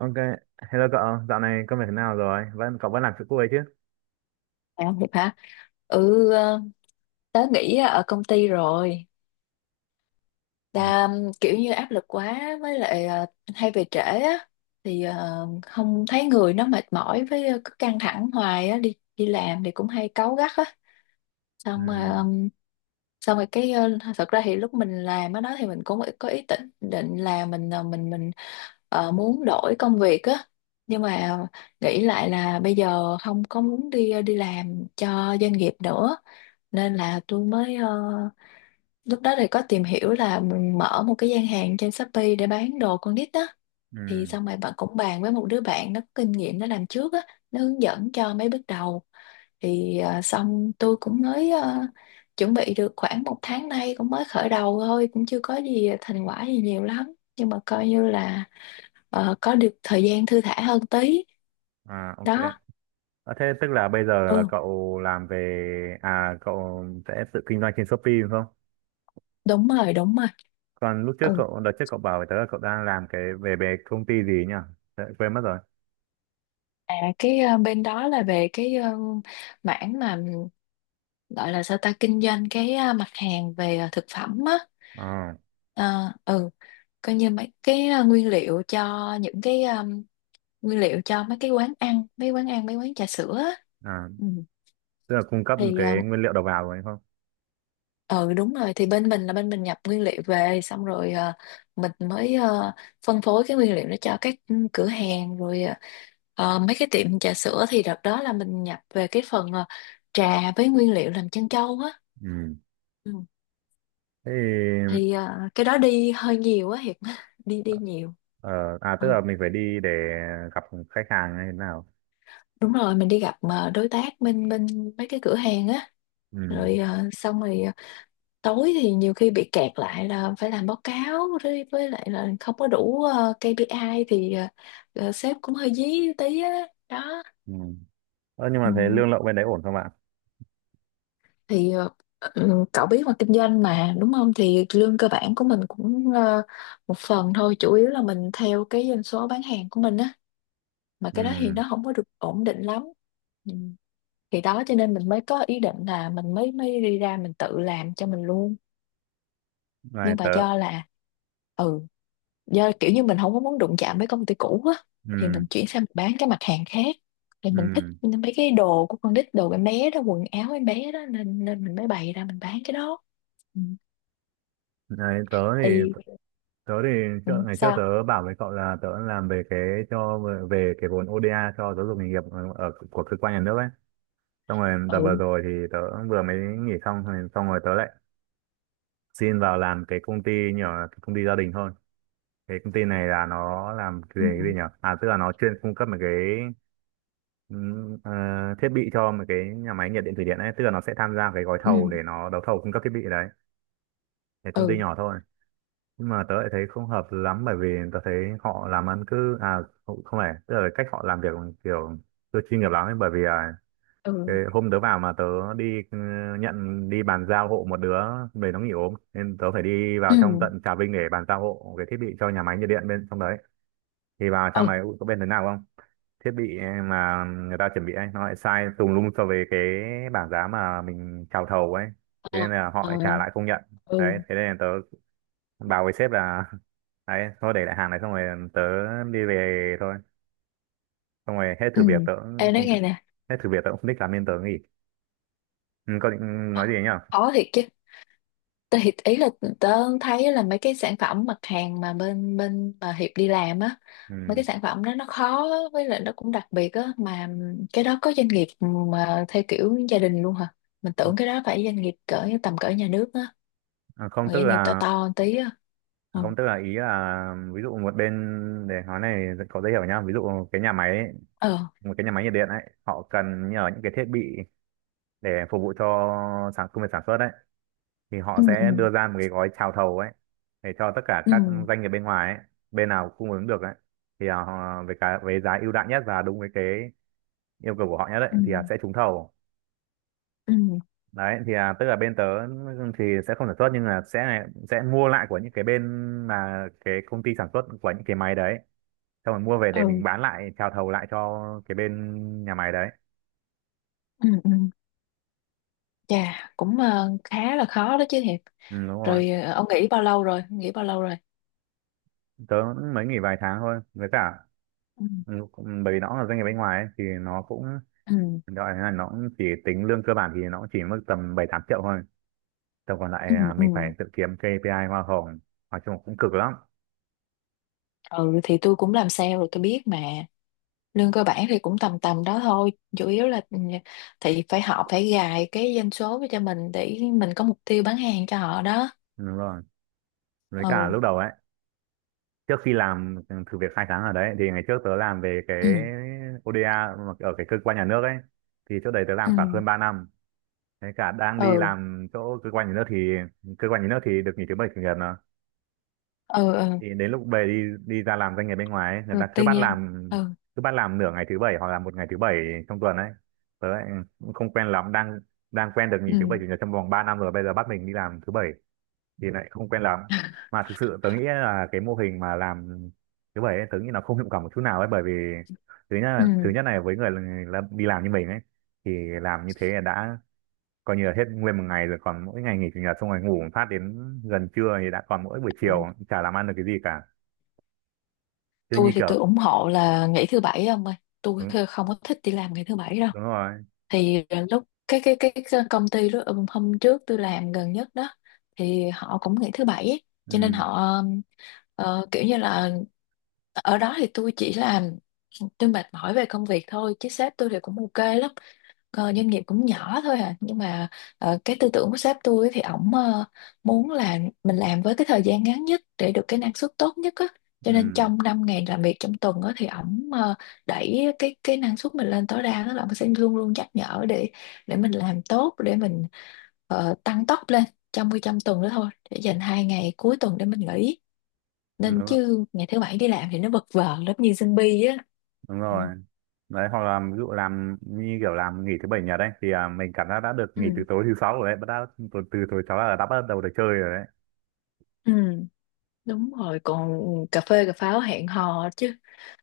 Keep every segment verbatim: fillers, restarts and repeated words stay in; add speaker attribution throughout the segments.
Speaker 1: Ok, hello cậu, dạo này công việc thế nào rồi? Vẫn cậu vẫn làm chỗ cuối chứ?
Speaker 2: À, Hiệp hả? Ừ, ờ, tớ nghỉ ở công ty rồi.
Speaker 1: Ừ,
Speaker 2: Ta um, kiểu như áp lực quá với lại, ờ, hay về trễ á, thì ờ, không thấy người nó mệt mỏi, với ờ, cứ căng thẳng hoài á, đi đi làm thì cũng hay cáu gắt á, xong rồi,
Speaker 1: ừ,
Speaker 2: um, xong rồi cái, ờ, thật ra thì lúc mình làm ở đó thì mình cũng có ý định định là mình, ờ, mình mình ờ, muốn đổi công việc á, nhưng mà nghĩ lại là bây giờ không có muốn đi đi làm cho doanh nghiệp nữa, nên là tôi mới, ờ, lúc đó thì có tìm hiểu là mình mở một cái gian hàng trên Shopee để bán đồ con nít á, thì
Speaker 1: ừ.
Speaker 2: xong rồi bạn cũng bàn với một đứa bạn nó có kinh nghiệm nó làm trước á, nó hướng dẫn cho mấy bước đầu, thì à, xong tôi cũng mới, à, chuẩn bị được khoảng một tháng nay, cũng mới khởi đầu thôi, cũng chưa có gì thành quả gì nhiều lắm, nhưng mà coi như là ờ, có được thời gian thư thả hơn tí.
Speaker 1: À, ok.
Speaker 2: Đó.
Speaker 1: À, thế tức là bây giờ là
Speaker 2: Ừ,
Speaker 1: cậu làm về à cậu sẽ tự kinh doanh trên Shopee đúng không?
Speaker 2: đúng rồi, đúng rồi.
Speaker 1: Còn lúc trước
Speaker 2: Ừ,
Speaker 1: cậu đợt trước cậu bảo với tớ là cậu đang làm cái về về công ty gì nhỉ? Tớ quên mất rồi.
Speaker 2: à, cái, ờ, bên đó là về cái, ờ, mảng mà gọi là sao ta, kinh doanh cái, à, mặt hàng về, à, thực phẩm á.
Speaker 1: Ờ,
Speaker 2: À, ừ, coi như mấy cái, à, nguyên liệu cho những cái, nguyên liệu cho mấy cái quán ăn, mấy quán ăn, mấy quán trà sữa á.
Speaker 1: À,
Speaker 2: Ừ.
Speaker 1: tức là cung cấp
Speaker 2: Thì
Speaker 1: cái nguyên liệu đầu vào rồi đúng không?
Speaker 2: ờ ừ, đúng rồi, thì bên mình là bên mình nhập nguyên liệu về, xong rồi ờ, mình mới ờ, phân phối cái nguyên liệu đó cho các, ừ, cửa hàng, rồi ờ, ờ, mấy cái tiệm trà sữa, thì đợt đó là mình nhập về cái phần ờ, trà với nguyên liệu làm trân châu á.
Speaker 1: Ừ.
Speaker 2: Ừ.
Speaker 1: Thế thì,
Speaker 2: Thì ờ, cái đó đi hơi nhiều á Hiệp, đi đi nhiều.
Speaker 1: ờ, à, tức
Speaker 2: Ừ.
Speaker 1: là mình phải đi để gặp khách hàng hay thế nào?
Speaker 2: Đúng rồi, mình đi gặp mà, đối tác bên bên mấy cái cửa hàng á,
Speaker 1: Ừ.
Speaker 2: rồi ờ, xong rồi ờ, tối thì nhiều khi bị kẹt lại là phải làm báo cáo, với với lại là không có đủ ờ, ca pê i thì ờ, ờ, sếp cũng hơi dí tí á. Đó.
Speaker 1: Ừ. Ờ, nhưng
Speaker 2: Ừ.
Speaker 1: mà thế lương lậu bên đấy ổn không ạ?
Speaker 2: Thì ờ, ừ, cậu biết mà, kinh doanh mà đúng không, thì lương cơ bản của mình cũng ờ, một phần thôi, chủ yếu là mình theo cái doanh số bán hàng của mình á, mà
Speaker 1: Ừ.
Speaker 2: cái đó thì nó không có được ổn định lắm. Ừ. Thì đó, cho nên mình mới có ý định là mình mới mới đi ra mình tự làm cho mình luôn,
Speaker 1: Này
Speaker 2: nhưng mà
Speaker 1: tớ
Speaker 2: do là, ừ, do kiểu như mình không có muốn đụng chạm với công ty cũ á, thì
Speaker 1: ừ
Speaker 2: mình chuyển sang mình bán cái mặt hàng khác, thì mình thích
Speaker 1: ừ
Speaker 2: mấy cái đồ của con nít, đồ em bé đó, quần áo em bé đó, nên nên mình mới bày ra mình bán cái đó. Ừ.
Speaker 1: Này tớ thì
Speaker 2: Thì
Speaker 1: tớ thì
Speaker 2: ừ,
Speaker 1: trước, ngày trước
Speaker 2: sao?
Speaker 1: tớ bảo với cậu là tớ làm về cái cho về cái vốn o đê a cho giáo dục nghề nghiệp ở, ở của cơ quan nhà nước ấy, xong rồi đợt vừa
Speaker 2: Ừ.
Speaker 1: rồi thì tớ vừa mới nghỉ xong rồi- xong rồi tớ lại xin vào làm cái công ty nhỏ, cái công ty gia đình thôi. Cái công ty này là nó làm
Speaker 2: Ừ.
Speaker 1: về cái gì nhỉ, à tức là nó chuyên cung cấp một cái ừm, ờ, thiết bị cho một cái nhà máy nhiệt điện thủy điện ấy, tức là nó sẽ tham gia cái gói
Speaker 2: Ừ.
Speaker 1: thầu để nó đấu thầu cung cấp thiết bị đấy. Cái công ty
Speaker 2: Ừ.
Speaker 1: nhỏ thôi, nhưng mà tớ lại thấy không hợp lắm, bởi vì tớ thấy họ làm ăn cứ à không, không phải, tức là cách họ làm việc kiểu chưa chuyên nghiệp lắm ấy, bởi vì à,
Speaker 2: Ừ.
Speaker 1: cái hôm tớ vào mà tớ đi ừ, nhận đi bàn giao hộ một đứa, về nó nghỉ ốm nên tớ phải đi
Speaker 2: Ừ.
Speaker 1: vào trong tận Trà Vinh để bàn giao hộ cái thiết bị cho nhà máy nhiệt điện bên trong đấy. Thì vào trong
Speaker 2: Ừ.
Speaker 1: này ui, có bên thế nào không, thiết bị mà người ta chuẩn bị ấy nó lại sai tùm lum so với cái bảng giá mà mình chào thầu ấy, thế nên
Speaker 2: Ờ.
Speaker 1: là họ
Speaker 2: Ờ.
Speaker 1: lại trả lại không nhận.
Speaker 2: Ừ.
Speaker 1: Đấy thế nên là tớ bảo với sếp là đấy thôi để lại hàng này, xong rồi tớ đi về thôi, xong rồi hết thử
Speaker 2: Ừ.
Speaker 1: việc tớ cũng
Speaker 2: Em nói
Speaker 1: không th-
Speaker 2: nghe nè.
Speaker 1: hết thử việc tớ cũng không thích làm nên tớ nghỉ. Ừ, có định
Speaker 2: Ờ,
Speaker 1: nói gì nhỉ.
Speaker 2: khó thiệt chứ, thì ý là tớ thấy là mấy cái sản phẩm mặt hàng mà bên bên mà Hiệp đi làm á,
Speaker 1: Ừ.
Speaker 2: mấy cái sản phẩm đó nó khó với lại nó cũng đặc biệt á, mà cái đó có doanh nghiệp mà theo kiểu gia đình luôn hả? Mình tưởng cái đó phải doanh nghiệp cỡ, tầm cỡ nhà nước á,
Speaker 1: À, không
Speaker 2: còn
Speaker 1: tức
Speaker 2: doanh nghiệp to
Speaker 1: là,
Speaker 2: to một tí á.
Speaker 1: à,
Speaker 2: Ừ.
Speaker 1: không tức là ý là ví dụ một bên, để nói này có dễ hiểu nhá, ví dụ cái nhà máy ấy,
Speaker 2: Ờ.
Speaker 1: một cái nhà máy nhiệt điện ấy họ cần nhờ những cái thiết bị để phục vụ cho sản công việc sản xuất đấy, thì họ
Speaker 2: Ừ. Ừ.
Speaker 1: sẽ đưa ra một cái gói chào thầu ấy để cho tất cả
Speaker 2: Ừ.
Speaker 1: các doanh nghiệp bên ngoài ấy, bên nào cung ứng được ấy thì à, họ với cái với giá ưu đãi nhất và đúng với cái yêu cầu của họ nhất ấy
Speaker 2: Ừ.
Speaker 1: thì à, sẽ trúng thầu.
Speaker 2: Ừ.
Speaker 1: Đấy thì à, tức là bên tớ thì sẽ không sản xuất nhưng là sẽ sẽ mua lại của những cái bên mà cái công ty sản xuất của những cái máy đấy, xong rồi mua về để
Speaker 2: Ừ.
Speaker 1: mình bán lại chào thầu lại cho cái bên nhà máy đấy.
Speaker 2: Ừ. Ừ. Chà, cũng ờ, khá là khó đó chứ Hiệp.
Speaker 1: Ừ, đúng rồi.
Speaker 2: Rồi ờ, ông nghỉ bao lâu rồi, nghỉ bao lâu rồi?
Speaker 1: Tớ mới nghỉ vài tháng thôi, với cả
Speaker 2: Ừ.
Speaker 1: ừ, bởi vì nó là doanh nghiệp bên ngoài ấy, thì nó cũng
Speaker 2: Ừ.
Speaker 1: đó là nó cũng chỉ tính lương cơ bản thì nó cũng chỉ mức tầm bảy tám triệu thôi. Tầm còn
Speaker 2: Ừ.
Speaker 1: lại à,
Speaker 2: Ừ.
Speaker 1: mình phải tự kiếm pê i hoa hồng. Nói chung cũng cực lắm.
Speaker 2: Ừ, thì tôi cũng làm sale rồi tôi biết mà, lương cơ bản thì cũng tầm tầm đó thôi, chủ yếu là ừ, thì phải, họ phải gài cái doanh số cho mình để mình có mục tiêu bán hàng cho họ đó.
Speaker 1: Đúng rồi. Với cả
Speaker 2: Ừ.
Speaker 1: lúc đầu ấy, trước khi làm thử việc hai tháng ở đấy, thì ngày trước tớ làm về cái
Speaker 2: Ừ.
Speaker 1: ô đi ây mà ở cái cơ quan nhà nước ấy. Thì chỗ đấy tớ làm
Speaker 2: Ừ.
Speaker 1: khoảng hơn ba năm. Thế cả đang đi
Speaker 2: Ừ.
Speaker 1: làm chỗ cơ quan nhà nước thì cơ quan nhà nước thì được nghỉ thứ bảy chủ nhật à,
Speaker 2: Ừ. Ừ.
Speaker 1: thì đến lúc về đi đi ra làm doanh nghiệp bên ngoài ấy, người
Speaker 2: Rồi
Speaker 1: ta
Speaker 2: tư
Speaker 1: cứ bắt
Speaker 2: nhân.
Speaker 1: làm
Speaker 2: Ừ.
Speaker 1: cứ bắt làm nửa ngày thứ bảy hoặc là một ngày thứ bảy trong tuần ấy, tớ lại cũng không quen lắm, đang đang quen được
Speaker 2: Ừ.
Speaker 1: nghỉ thứ bảy chủ nhật trong vòng ba năm rồi bây giờ bắt mình đi làm thứ bảy thì lại không quen lắm. Mà thực sự tớ nghĩ là cái mô hình mà làm thứ bảy ấy, tớ nghĩ nó không hiệu quả một chút nào ấy, bởi vì thứ nhất là, thứ
Speaker 2: Ừ.
Speaker 1: nhất này với người là đi làm như mình ấy, thì làm như thế là đã coi như là hết nguyên một ngày rồi, còn mỗi ngày nghỉ chủ nhật xong rồi ngủ một phát đến gần trưa thì đã còn mỗi buổi
Speaker 2: Ừ.
Speaker 1: chiều chả làm ăn được cái gì cả. Kiểu
Speaker 2: Tôi
Speaker 1: như
Speaker 2: thì
Speaker 1: kiểu
Speaker 2: tôi ủng hộ là nghỉ thứ bảy ông ơi, tôi
Speaker 1: đúng,
Speaker 2: không có thích đi làm ngày thứ bảy đâu.
Speaker 1: đúng rồi.
Speaker 2: Thì ờ, lúc cái cái cái cái công ty đó, ừ, hôm trước tôi làm gần nhất đó, thì họ cũng nghỉ thứ bảy ấy. Cho nên
Speaker 1: Ừ,
Speaker 2: họ ờ, kiểu như là ở đó thì tôi chỉ làm, tôi mệt mỏi về công việc thôi chứ sếp tôi thì cũng ok lắm. Ờ, doanh nghiệp cũng nhỏ thôi à, nhưng mà ờ, cái tư tưởng của sếp tôi ấy, thì ổng ờ, muốn là mình làm với cái thời gian ngắn nhất để được cái năng suất tốt nhất á, cho nên
Speaker 1: ừ,
Speaker 2: trong năm ngày làm việc trong tuần á, thì ổng ờ, đẩy cái cái năng suất mình lên tối đa, đó là ổng sẽ luôn luôn nhắc nhở để để mình làm tốt, để mình ờ, tăng tốc lên trong cái, trong tuần đó thôi, để dành hai ngày cuối tuần để mình nghỉ,
Speaker 1: đúng,
Speaker 2: nên
Speaker 1: rồi-
Speaker 2: chứ ngày thứ bảy đi làm thì nó vật vờ lắm, như zombie á.
Speaker 1: đúng
Speaker 2: Ừ.
Speaker 1: rồi. Đấy hoặc là ví dụ làm như kiểu làm nghỉ thứ bảy nhật đấy thì à, mình cảm giác đã được
Speaker 2: Ừ.
Speaker 1: nghỉ từ tối thứ sáu rồi đấy bắt đã từ từ tối sáu là đã bắt đầu được chơi rồi đấy.
Speaker 2: Ừ. Đúng rồi, còn cà phê cà pháo hẹn hò chứ.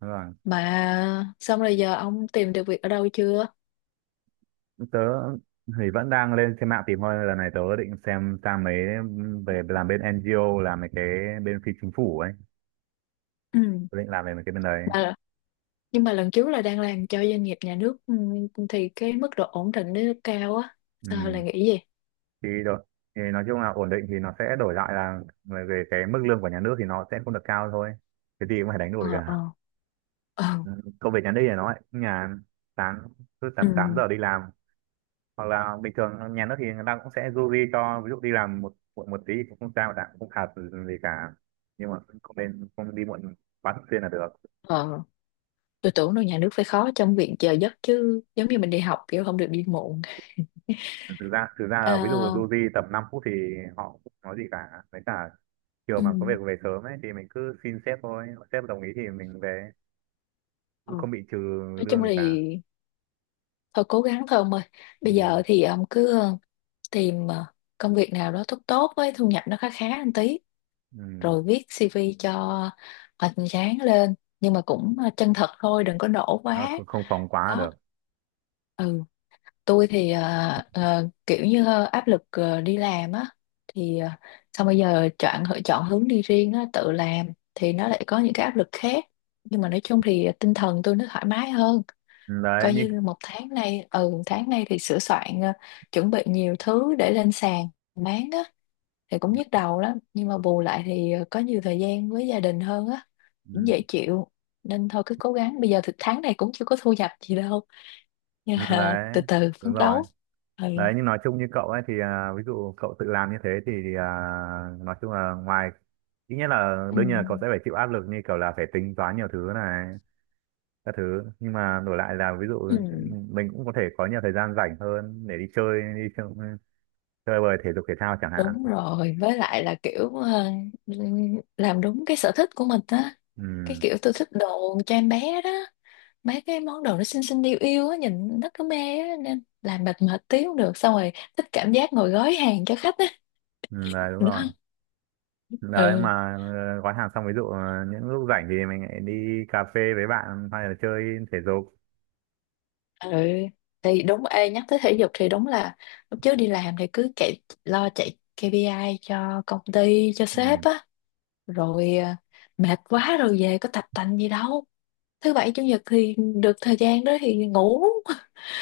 Speaker 1: Đúng rồi.
Speaker 2: Mà xong rồi giờ ông tìm được việc ở đâu chưa?
Speaker 1: Tớ thì vẫn đang lên trên mạng tìm thôi, lần này tớ định xem sang mấy, về làm bên en giê o, làm mấy cái bên phi chính phủ ấy,
Speaker 2: Ừ.
Speaker 1: tớ định làm về mấy cái bên đấy.
Speaker 2: Mà, nhưng mà lần trước là đang làm cho doanh nghiệp nhà nước, ừ, thì cái mức độ ổn định nó cao á. Sao lại
Speaker 1: Ừ.
Speaker 2: nghĩ gì?
Speaker 1: Thì đổi, thì nói chung là ổn định thì nó sẽ đổi lại là về về cái mức lương của nhà nước thì nó sẽ không được cao thôi, cái gì cũng phải đánh đổi
Speaker 2: Ờ.
Speaker 1: cả.
Speaker 2: Ờ. Ờ.
Speaker 1: Ừ, công việc nhà nước thì nói nhà sáng cứ tầm
Speaker 2: Ừ.
Speaker 1: tám giờ đi làm, hoặc là bình thường nhà nước thì người ta cũng sẽ du di cho ví dụ đi làm một muộn một tí thì cũng không sao cả, cũng không phạt gì cả, nhưng mà không nên không đi muộn quá thường xuyên là được.
Speaker 2: Ờ. Tôi tưởng đâu nhà nước phải khó trong việc giờ giấc chứ. Giống như mình đi học, kiểu không được đi muộn.
Speaker 1: Thực ra thực ra là ví dụ
Speaker 2: À,
Speaker 1: du di tầm năm phút thì họ cũng không nói gì cả, với cả chiều
Speaker 2: ừ.
Speaker 1: mà có việc về sớm ấy thì mình cứ xin sếp thôi, sếp đồng ý thì mình về
Speaker 2: Ừ.
Speaker 1: cũng không bị trừ
Speaker 2: Nói
Speaker 1: lương
Speaker 2: chung
Speaker 1: gì
Speaker 2: là
Speaker 1: cả.
Speaker 2: thôi cố gắng thôi ông ơi, bây
Speaker 1: Ừ.
Speaker 2: giờ thì ông cứ ờ, tìm ờ, công việc nào đó tốt tốt với thu nhập nó khá khá một tí,
Speaker 1: Ừ.
Speaker 2: rồi viết si vi cho hoành tráng lên, nhưng mà cũng ờ, chân thật thôi, đừng có nổ quá.
Speaker 1: Nó không, không phóng quá
Speaker 2: Đó.
Speaker 1: được.
Speaker 2: Ừ, tôi thì ờ, ờ, kiểu như ờ, áp lực ờ, đi làm á, thì ờ, xong bây giờ chọn chọn hướng đi riêng á, tự làm, thì nó lại có những cái áp lực khác, nhưng mà nói chung thì tinh thần tôi nó thoải mái hơn,
Speaker 1: Ừ, đấy
Speaker 2: coi
Speaker 1: như.
Speaker 2: như một tháng nay, ừ, tháng nay thì sửa soạn, ờ, chuẩn bị nhiều thứ để lên sàn bán á, thì cũng nhức đầu lắm, nhưng mà bù lại thì ờ, có nhiều thời gian với gia đình hơn á, cũng
Speaker 1: Ừ.
Speaker 2: dễ chịu, nên thôi cứ cố gắng, bây giờ thì tháng này cũng chưa có thu nhập gì đâu, nhưng
Speaker 1: Ừ,
Speaker 2: mà từ
Speaker 1: đấy
Speaker 2: từ
Speaker 1: đúng
Speaker 2: phấn
Speaker 1: rồi.
Speaker 2: đấu. Ừ.
Speaker 1: Đấy nhưng nói chung như cậu ấy thì à, ví dụ cậu tự làm như thế thì, thì à, nói chung là ngoài, ít nhất là
Speaker 2: Ừ.
Speaker 1: đương nhiên là cậu sẽ phải chịu áp lực như kiểu là phải tính toán nhiều thứ này các thứ, nhưng mà đổi lại là ví dụ
Speaker 2: Ừ.
Speaker 1: mình cũng có thể có nhiều thời gian rảnh hơn để đi chơi đi chơi, chơi bời thể dục thể thao chẳng hạn.
Speaker 2: Đúng rồi, với lại là kiểu ờ, làm đúng cái sở thích của mình á, cái
Speaker 1: Ừ,
Speaker 2: kiểu tôi thích đồ cho em bé đó, mấy cái món đồ nó xinh xinh yêu yêu á, nhìn nó cứ mê á, nên làm mệt mệt tí cũng được, xong rồi thích cảm giác ngồi gói hàng cho khách á.
Speaker 1: ừ đấy đúng
Speaker 2: Đó.
Speaker 1: rồi. Đấy
Speaker 2: Ừ.
Speaker 1: mà ờ, gói hàng xong ví dụ ờ, những lúc rảnh thì mình lại đi cà phê với bạn hay là chơi thể dục.
Speaker 2: Ừ, thì đúng, ê nhắc tới thể dục thì đúng là lúc trước đi làm thì cứ chạy, lo chạy kê pi ai cho công ty cho
Speaker 1: Ừ.
Speaker 2: sếp á, rồi à, mệt quá rồi về có tập tành gì đâu, thứ bảy chủ nhật thì được thời gian đó thì ngủ,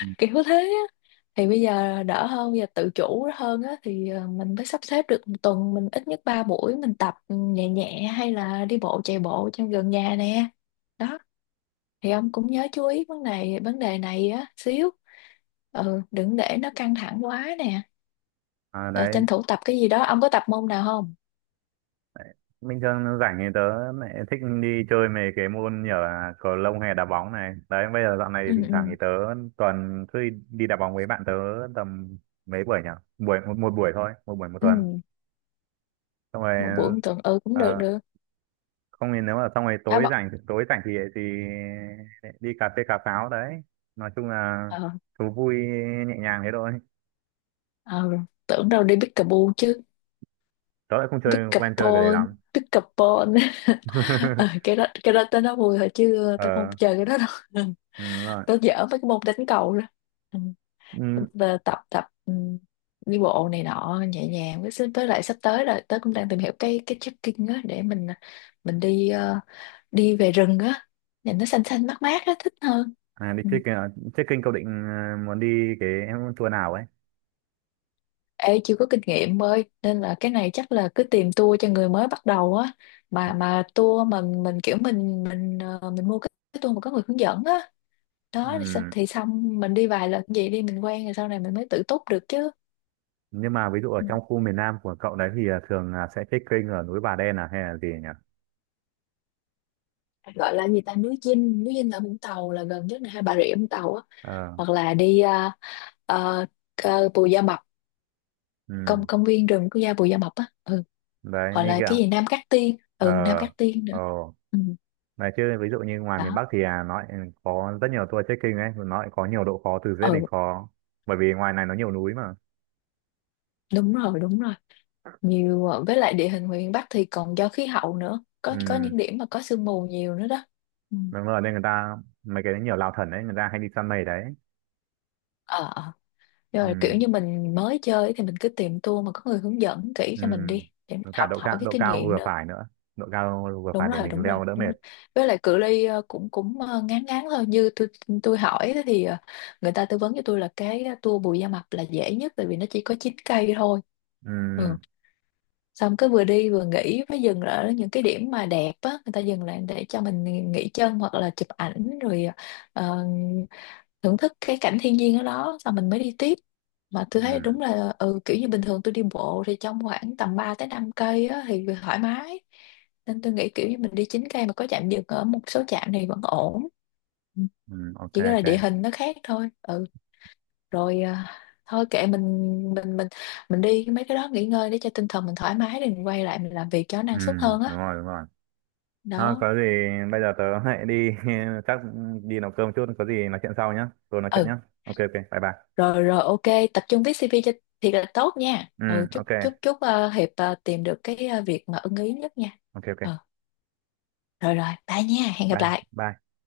Speaker 1: Ừ.
Speaker 2: kiểu thế á, thì bây giờ đỡ hơn, bây giờ tự chủ hơn á, thì ờ, mình mới sắp xếp được một tuần mình ít nhất ba buổi mình tập nhẹ nhẹ hay là đi bộ, chạy bộ trong gần nhà nè. Đó. Thì ông cũng nhớ chú ý vấn đề, vấn đề này á xíu, ừ, đừng để nó căng thẳng quá nè.
Speaker 1: À,
Speaker 2: Ờ,
Speaker 1: đấy
Speaker 2: tranh thủ tập cái gì đó, ông có tập môn nào không?
Speaker 1: bình thường rảnh thì tớ lại thích đi chơi mấy cái môn như là cầu lông hay đá bóng này đấy, bây giờ dạo này thì
Speaker 2: Ừ.
Speaker 1: thỉnh
Speaker 2: Ừ.
Speaker 1: thoảng thì tớ tuần cứ đi đi đá bóng với bạn, tớ tầm mấy buổi nhỉ, buổi một, một buổi thôi, một buổi một
Speaker 2: Ừ.
Speaker 1: tuần, xong
Speaker 2: Một buổi
Speaker 1: rồi
Speaker 2: một tuần ừ, cũng
Speaker 1: ờ,
Speaker 2: được được.
Speaker 1: không thì nếu mà xong rồi
Speaker 2: Đá
Speaker 1: tối
Speaker 2: bóng.
Speaker 1: rảnh tối rảnh thì thì đi cà phê cà pháo đấy. Nói chung là
Speaker 2: Ờ.
Speaker 1: thú vui nhẹ nhàng thế thôi.
Speaker 2: Ờ. Tưởng đâu đi pickleball chứ.
Speaker 1: Tớ lại không chơi quen chơi cái đấy
Speaker 2: Pickleball.
Speaker 1: lắm.
Speaker 2: Pickleball. Ờ, cái đó, cái đó tới nó vui thôi chứ tao không
Speaker 1: Ờ,
Speaker 2: chơi cái đó đâu.
Speaker 1: ừ, đúng rồi.
Speaker 2: Tao dở mấy cái môn đánh cầu đó. Ừ.
Speaker 1: Ừ.
Speaker 2: Và tập tập, ừ, đi bộ này nọ nhẹ nhàng, với với lại sắp tới rồi tớ cũng đang tìm hiểu cái cái trekking á, để mình mình đi ờ, đi về rừng á, nhìn nó xanh xanh mát mát á, thích hơn.
Speaker 1: À, đi
Speaker 2: Ừ.
Speaker 1: trekking à? Trekking cậu định ờ, muốn đi cái tour nào ấy?
Speaker 2: Ê, chưa có kinh nghiệm ơi nên là cái này chắc là cứ tìm tour cho người mới bắt đầu á, mà mà tour mà mình kiểu mình mình ờ, mình mua cái cái tour mà có người hướng dẫn á. Đó thì, sao-
Speaker 1: Ừm,
Speaker 2: thì xong mình đi vài lần vậy đi, mình quen rồi sau này mình mới tự túc được chứ.
Speaker 1: Nhưng mà ví dụ ở
Speaker 2: Ừ.
Speaker 1: trong khu miền Nam của cậu đấy thì ờ, thường là sẽ trekking ở núi Bà Đen à hay là gì nhỉ?
Speaker 2: Gọi là gì ta, núi Dinh, núi Dinh ở Vũng Tàu là gần nhất này, hay Bà Rịa Vũng Tàu á,
Speaker 1: Ờ,
Speaker 2: hoặc là đi uh, uh, Bù Gia Mập, công,
Speaker 1: ừm.
Speaker 2: công viên rừng quốc gia Bù Gia Mập á, ừ,
Speaker 1: Đấy
Speaker 2: hoặc
Speaker 1: như
Speaker 2: là cái
Speaker 1: kiểu
Speaker 2: gì Nam Cát Tiên,
Speaker 1: ờ,
Speaker 2: ừ, Nam Cát Tiên nữa.
Speaker 1: ờ,
Speaker 2: Ừ.
Speaker 1: đấy chứ ví dụ như ngoài miền
Speaker 2: Đó.
Speaker 1: Bắc thì à, nó lại có rất nhiều tour trekking ấy, nó lại có nhiều độ khó từ dễ đến
Speaker 2: Ừ,
Speaker 1: khó. Bởi vì ngoài này nó nhiều núi mà.
Speaker 2: đúng rồi, đúng rồi, nhiều ờ, với lại địa hình miền Bắc thì còn do khí hậu nữa, có có
Speaker 1: Ừm,
Speaker 2: những điểm mà có sương mù nhiều nữa đó. Ừ.
Speaker 1: Đúng rồi nên người ta mấy cái nhiều lao thần đấy người ta hay đi săn mây đấy.
Speaker 2: Ờ. Ờ. Rồi kiểu
Speaker 1: Ừ.
Speaker 2: như mình mới chơi ấy thì mình cứ tìm tour mà có người hướng dẫn kỹ
Speaker 1: Ừ
Speaker 2: cho mình đi để mình
Speaker 1: với cả
Speaker 2: học
Speaker 1: độ
Speaker 2: hỏi
Speaker 1: cao
Speaker 2: cái
Speaker 1: độ
Speaker 2: kinh
Speaker 1: cao
Speaker 2: nghiệm
Speaker 1: vừa
Speaker 2: nữa.
Speaker 1: phải nữa, độ cao vừa
Speaker 2: Đúng
Speaker 1: phải để
Speaker 2: rồi,
Speaker 1: mình
Speaker 2: đúng rồi,
Speaker 1: leo đỡ
Speaker 2: đúng
Speaker 1: mệt.
Speaker 2: rồi. Với lại cự ly ờ, cũng cũng ờ, ngắn ngắn thôi. Như tôi tôi hỏi á thì ờ, người ta tư vấn cho tôi là cái tour Bù Gia Mập là dễ nhất tại vì nó chỉ có chín cây thôi. Ừ.
Speaker 1: Ừ.
Speaker 2: Xong cứ vừa đi vừa nghỉ với dừng ở những cái điểm mà đẹp á, người ta dừng lại để cho mình nghỉ chân hoặc là chụp ảnh, rồi ờ, thưởng thức cái cảnh thiên nhiên ở đó, xong mình mới đi tiếp. Mà tôi thấy
Speaker 1: Ừ.
Speaker 2: đúng là ừ, kiểu như bình thường tôi đi bộ thì trong khoảng tầm ba tới năm cây á, thì thoải mái, nên tôi nghĩ kiểu như mình đi chín cây mà có trạm dừng ở một số trạm thì vẫn ổn. Ừ,
Speaker 1: Ừ, ok,
Speaker 2: chỉ có là
Speaker 1: ok.
Speaker 2: địa hình nó khác thôi. Ừ, rồi à, thôi kệ mình, mình mình mình đi mấy cái đó nghỉ ngơi để cho tinh thần mình thoải mái, rồi mình quay lại mình làm việc cho nó
Speaker 1: Ừ,
Speaker 2: năng suất hơn
Speaker 1: đúng
Speaker 2: á.
Speaker 1: rồi, đúng rồi. Thôi
Speaker 2: Đó.
Speaker 1: có gì bây giờ tớ hãy đi chắc đi nấu cơm chút, có gì nói chuyện sau nhá, rồi nói chuyện nhá.
Speaker 2: Ừ.
Speaker 1: Ok, ok, bye bye.
Speaker 2: Rồi rồi, ok, tập trung viết si vi cho thiệt là tốt nha.
Speaker 1: Ừ,
Speaker 2: Ừ, chúc,
Speaker 1: ok,
Speaker 2: chúc, chúc ờ, Hiệp ờ, tìm được cái ờ, việc mà ưng ý nhất nha.
Speaker 1: ok,
Speaker 2: Ừ,
Speaker 1: ok,
Speaker 2: rồi rồi, bye nha, hẹn gặp
Speaker 1: bye
Speaker 2: lại.
Speaker 1: bye.